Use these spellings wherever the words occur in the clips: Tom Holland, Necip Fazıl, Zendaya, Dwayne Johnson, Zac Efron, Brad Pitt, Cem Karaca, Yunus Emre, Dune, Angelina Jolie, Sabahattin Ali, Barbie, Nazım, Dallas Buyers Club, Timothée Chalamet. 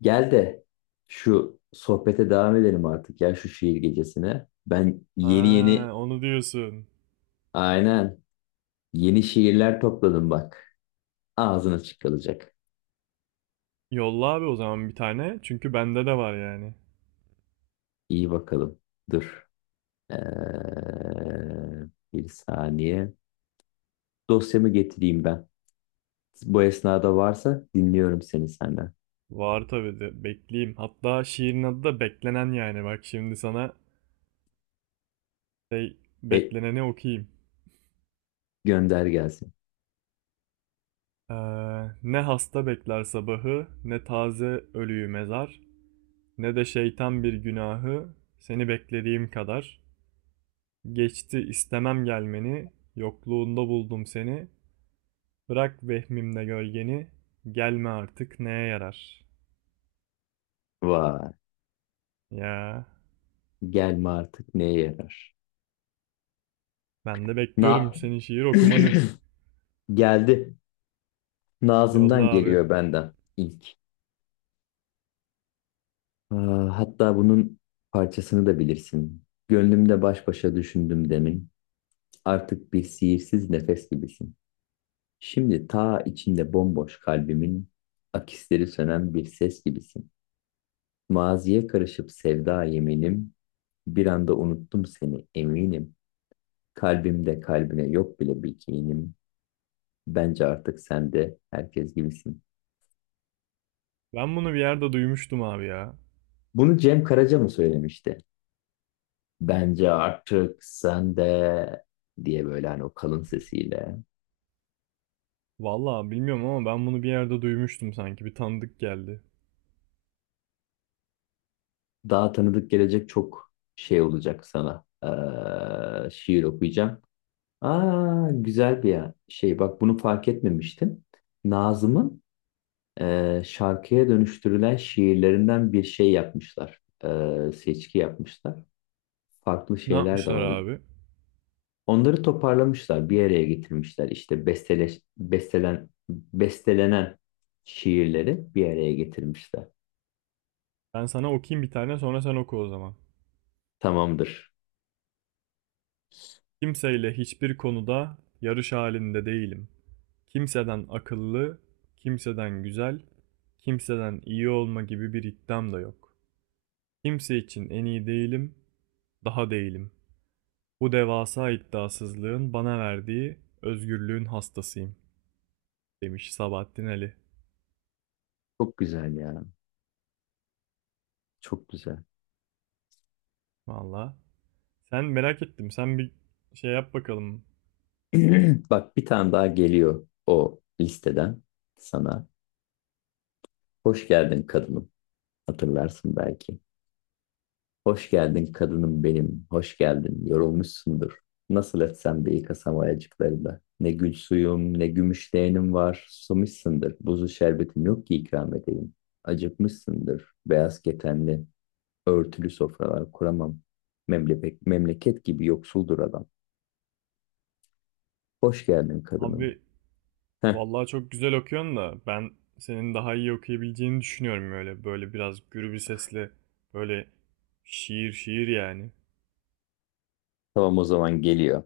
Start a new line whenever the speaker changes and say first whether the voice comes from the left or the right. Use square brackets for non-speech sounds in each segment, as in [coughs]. left: Gel de şu sohbete devam edelim artık ya, şu şiir gecesine. Ben yeni yeni,
right: Ha, onu diyorsun.
left: aynen, yeni şiirler topladım bak. Ağzın açık kalacak.
right: Yolla abi o zaman bir tane. Çünkü bende de var yani.
left: İyi bakalım. Dur. Ee, bir saniye. Dosyamı getireyim ben. Bu esnada varsa dinliyorum seni senden.
right: Var tabii de bekleyeyim. Hatta şiirin adı da beklenen yani. Bak şimdi sana şey
left: Ve
right: bekleneni okuyayım.
left: gönder gelsin.
right: Ee, Ne hasta bekler sabahı, ne taze ölüyü mezar, ne de şeytan bir günahı seni beklediğim kadar. Geçti istemem gelmeni, yokluğunda buldum seni, bırak vehmimde gölgeni, gelme artık neye yarar?
left: Vay.
right: Ya,
left: Gelme artık neye yarar?
right: ben de
left: Na
right: bekliyorum senin şiir
left: [coughs]
right: okumanı.
left: [clears throat] Geldi.
right: Yolla
left: Nazım'dan
right: abi.
left: geliyor benden ilk. Aa, hatta bunun parçasını da bilirsin. Gönlümde baş başa düşündüm demin. Artık bir sihirsiz nefes gibisin. Şimdi ta içinde bomboş kalbimin akisleri sönen bir ses gibisin. Maziye karışıp sevda yeminim. Bir anda unuttum seni eminim. Kalbimde kalbine yok bile bir kinim. Bence artık sen de herkes gibisin.
right: Ben bunu bir yerde duymuştum abi ya.
left: Bunu Cem Karaca mı söylemişti? Bence artık sen de diye, böyle hani o kalın sesiyle.
right: Vallahi bilmiyorum ama ben bunu bir yerde duymuştum sanki. Bir tanıdık geldi.
left: Daha tanıdık gelecek, çok şey olacak sana. Şiir okuyacağım. Aa, güzel bir şey. Bak bunu fark etmemiştim. Nazım'ın şarkıya dönüştürülen şiirlerinden bir şey yapmışlar. Seçki yapmışlar. Farklı
right: Ne
left: şeyler de
right: yapmışlar
left: var.
right: abi?
left: Onları toparlamışlar, bir araya getirmişler. İşte bestelenen şiirleri bir araya getirmişler.
right: Ben sana okuyayım bir tane, sonra sen oku o zaman.
left: Tamamdır.
right: Kimseyle hiçbir konuda yarış halinde değilim. Kimseden akıllı, kimseden güzel, kimseden iyi olma gibi bir iddiam da yok. Kimse için en iyi değilim, daha değilim. Bu devasa iddiasızlığın bana verdiği özgürlüğün hastasıyım, demiş Sabahattin Ali.
left: Çok güzel ya. Çok güzel.
right: Valla. Sen merak ettim. Sen bir şey yap bakalım.
left: [clears throat] Bak bir tane daha geliyor o listeden sana. Hoş geldin kadınım. Hatırlarsın belki. Hoş geldin kadınım benim. Hoş geldin. Yorulmuşsundur. Nasıl etsem de yıkasam ayacıklarında. Ne gül suyum ne gümüş leğenim var. Susamışsındır. Buzlu şerbetim yok ki ikram edeyim. Acıkmışsındır. Beyaz ketenli örtülü sofralar kuramam. Memleket, memleket gibi yoksuldur adam. Hoş geldin kadınım.
right: Abi,
left: Heh,
right: vallahi çok güzel okuyorsun da ben senin daha iyi okuyabileceğini düşünüyorum öyle. Böyle biraz gürü bir sesle böyle şiir şiir yani.
left: tamam, o zaman geliyor.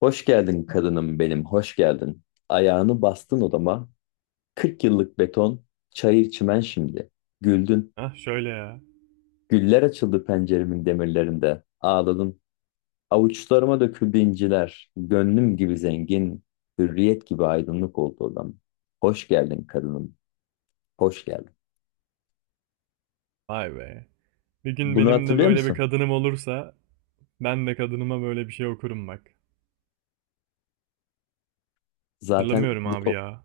left: Hoş geldin kadınım benim, hoş geldin. Ayağını bastın odama, kırk yıllık beton, çayır çimen şimdi. Güldün,
right: Hah şöyle ya.
left: güller açıldı penceremin demirlerinde. Ağladın, avuçlarıma döküldü inciler. Gönlüm gibi zengin, hürriyet gibi aydınlık oldu odam. Hoş geldin kadınım, hoş geldin.
right: Vay be. Bir gün
left: Bunu
right: benim de
left: hatırlıyor
right: böyle bir
left: musun?
right: kadınım olursa ben de kadınıma böyle bir şey okurum bak.
left: Zaten
right: Hatırlamıyorum abi
left: bunu,
right: ya.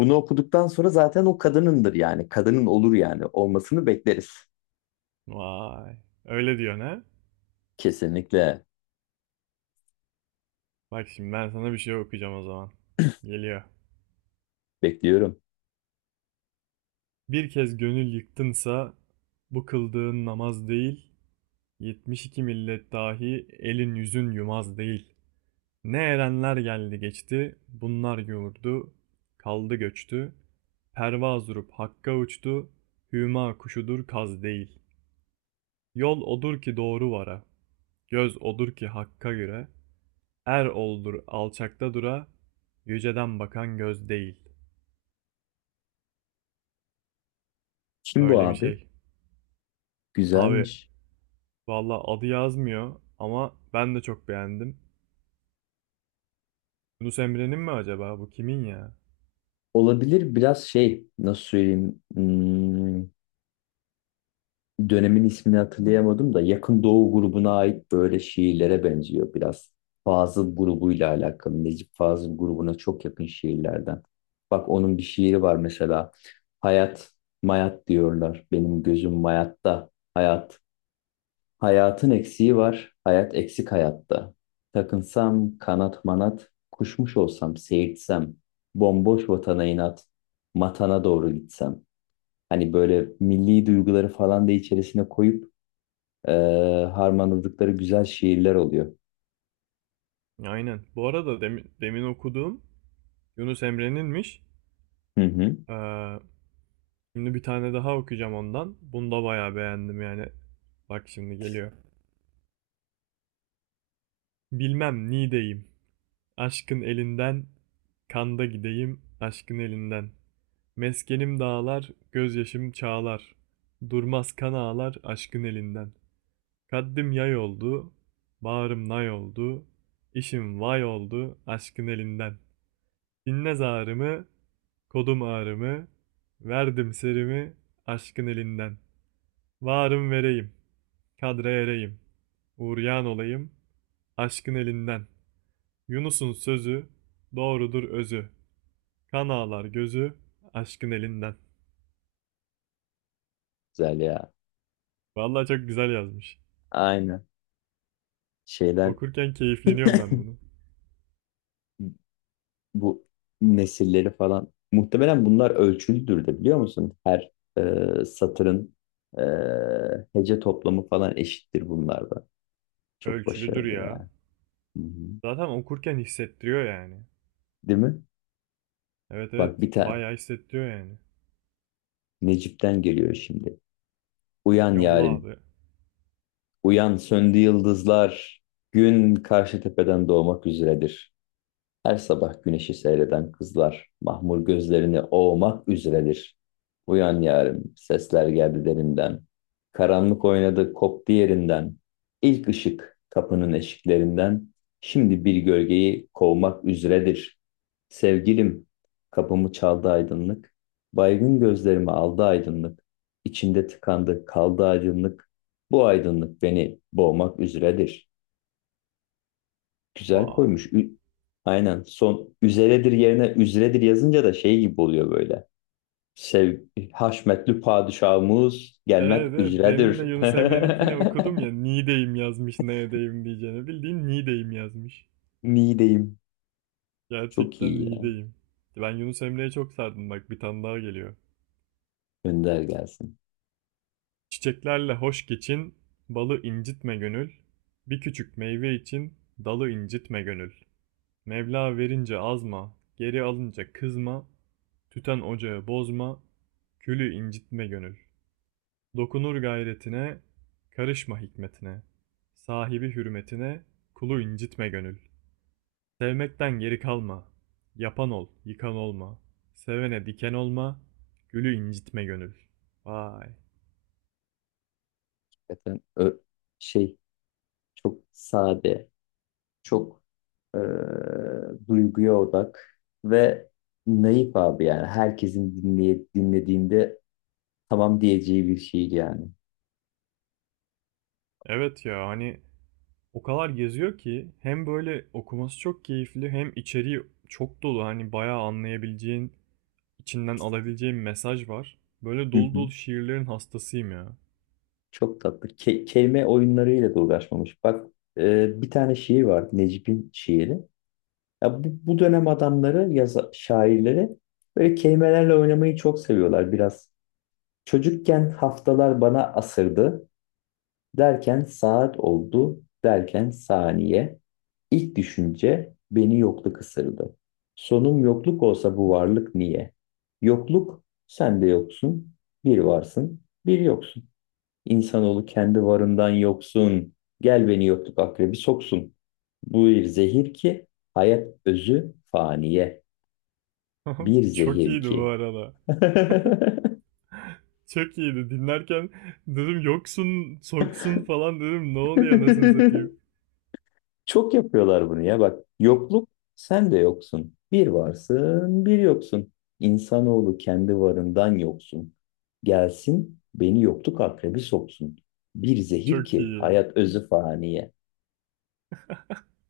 left: bunu okuduktan sonra zaten o kadınındır yani. Kadının olur yani. Olmasını bekleriz.
right: Vay. Öyle diyor ne?
left: Kesinlikle
right: Bak şimdi ben sana bir şey okuyacağım o zaman. Geliyor.
left: bekliyorum.
right: Bir kez gönül yıktınsa bu kıldığın namaz değil, yetmiş iki millet dahi elin yüzün yumaz değil. Ne erenler geldi geçti, bunlar yoğurdu, kaldı göçtü. Pervaz durup hakka uçtu, hüma kuşudur kaz değil. Yol odur ki doğru vara, göz odur ki hakka göre. Er oldur alçakta dura, yüceden bakan göz değil.
left: Kim bu
right: Böyle bir
left: abi?
right: şey. Abi,
left: Güzelmiş.
right: valla adı yazmıyor ama ben de çok beğendim. Yunus Emre'nin mi acaba? Bu kimin ya?
left: Olabilir, biraz şey, nasıl söyleyeyim, dönemin ismini hatırlayamadım da Yakın Doğu grubuna ait böyle şiirlere benziyor biraz. Fazıl grubuyla alakalı, Necip Fazıl grubuna çok yakın şiirlerden. Bak onun bir şiiri var mesela. Hayat mayat diyorlar, benim gözüm mayatta hayat. Hayatın eksiği var, hayat eksik hayatta. Takınsam kanat manat, kuşmuş olsam seyirtsem bomboş vatana inat matana doğru gitsem. Hani böyle milli duyguları falan da içerisine koyup e, harmanladıkları güzel şiirler oluyor.
right: Aynen. Bu arada demin okuduğum Yunus Emre'ninmiş.
left: Hı hı.
right: Ee, Şimdi bir tane daha okuyacağım ondan. Bunu da bayağı beğendim yani. Bak şimdi geliyor. Bilmem nideyim. Aşkın elinden kanda gideyim aşkın elinden. Meskenim dağlar, gözyaşım çağlar. Durmaz kan ağlar aşkın elinden. Kaddim yay oldu, bağrım nay oldu, işim vay oldu aşkın elinden. Dinle zarımı, kodum ağrımı, verdim serimi aşkın elinden. Varım vereyim, kadre ereyim, uğrayan olayım aşkın elinden. Yunus'un sözü, doğrudur özü, kan ağlar gözü aşkın elinden.
left: Güzel ya.
right: Vallahi çok güzel yazmış.
left: Aynen. Şeyler,
right: Okurken keyifleniyorum ben bunu.
left: bu nesilleri falan. Muhtemelen bunlar ölçülüdür de, biliyor musun? Her satırın e, hece toplamı falan eşittir bunlarda. Çok
right: Ölçülüdür
left: başarılı
right: ya.
left: ya. Hı hı.
right: Zaten okurken hissettiriyor yani.
left: Değil mi?
right: Evet
left: Bak
right: evet,
left: bir tane
right: bayağı hissettiriyor yani.
left: Necip'ten geliyor şimdi. Uyan
right: Yolla
left: yarim.
right: abi.
left: Uyan, söndü yıldızlar, gün karşı tepeden doğmak üzeredir. Her sabah güneşi seyreden kızlar mahmur gözlerini ovmak üzeredir. Uyan yarim, sesler geldi derinden. Karanlık oynadı, koptu yerinden. İlk ışık kapının eşiklerinden. Şimdi bir gölgeyi kovmak üzeredir. Sevgilim, kapımı çaldı aydınlık. Baygın gözlerimi aldı aydınlık. İçimde tıkandı, kaldı aydınlık. Bu aydınlık beni boğmak üzeredir. Güzel
right: Vay.
left: koymuş. Aynen. Son üzeredir yerine üzredir yazınca da şey gibi oluyor böyle. Sev Haşmetli padişahımız gelmek
right: Evet evet, demin
left: üzeredir.
right: de Yunus Emre'ninkini okudum ya, Niğdeyim yazmış neredeyim diyeceğine. Bildiğin Niğdeyim yazmış.
left: [laughs] Niğdeyim. Çok
right: Gerçekten
left: iyi yani.
right: Niğdeyim. Ben Yunus Emre'ye çok sardım, bak bir tane daha geliyor.
left: Önder gelsin.
right: Çiçeklerle hoş geçin, balı incitme gönül. Bir küçük meyve için dalı incitme gönül. Mevla verince azma, geri alınca kızma. Tüten ocağı bozma, külü incitme gönül. Dokunur gayretine, karışma hikmetine. Sahibi hürmetine, kulu incitme gönül. Sevmekten geri kalma. Yapan ol, yıkan olma. Sevene diken olma, gülü incitme gönül. Vay.
left: Zaten şey, çok sade, çok eee, duyguya odak ve naif abi yani. Herkesin dinlediğinde tamam diyeceği bir şey yani.
right: Evet ya, hani o kadar geziyor ki hem böyle okuması çok keyifli hem içeriği çok dolu. Hani bayağı anlayabileceğin, içinden alabileceğin mesaj var. Böyle dolu dolu
left: [laughs]
right: şiirlerin hastasıyım ya.
left: Çok tatlı. Kelime oyunlarıyla da uğraşmamış. Bak bir tane şiir var. Necip'in şiiri. Ya bu dönem adamları, şairleri böyle kelimelerle oynamayı çok seviyorlar biraz. Çocukken haftalar bana asırdı. Derken saat oldu. Derken saniye. İlk düşünce beni yokluk ısırdı. Sonum yokluk olsa bu varlık niye? Yokluk sen de yoksun. Bir varsın, bir yoksun. İnsanoğlu kendi varından yoksun. Gel beni yokluk akrebi soksun. Bu bir zehir ki hayat özü faniye. Bir
right: [laughs] Çok
left: zehir
right: iyiydi bu
left: ki.
right: arada.
left: [laughs]
right: Çok iyiydi. Dinlerken dedim yoksun, soksun falan dedim. Ne oluyor anasını satayım.
left: Çok yapıyorlar bunu ya, bak. Yokluk sen de yoksun. Bir varsın, bir yoksun. İnsanoğlu kendi varından yoksun. Gelsin beni yokluk akrebi soksun. Bir zehir
right: Çok
left: ki
right: iyi.
left: hayat özü faniye.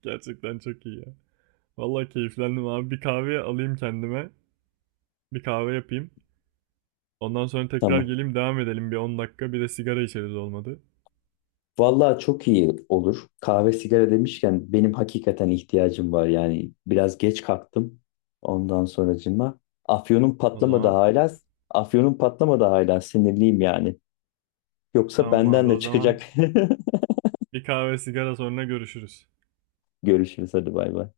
right: Gerçekten çok iyi ya. Vallahi keyiflendim abi. Bir kahve alayım kendime. Bir kahve yapayım. Ondan sonra tekrar
left: Tamam.
right: geleyim, devam edelim bir 10 dakika. Bir de sigara içeriz olmadı.
left: Vallahi çok iyi olur. Kahve sigara demişken benim hakikaten ihtiyacım var. Yani biraz geç kalktım. Ondan sonracıma. Afyonum
right: O
left: patlamadı
right: zaman
left: hala. Afyonum patlamadı hala. Sinirliyim yani. Yoksa
right: tamam
left: benden
right: abi.
left: de
right: O zaman
left: çıkacak.
right: bir kahve sigara, sonra görüşürüz.
left: [laughs] Görüşürüz, hadi bay bay.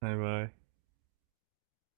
right: Bay bay.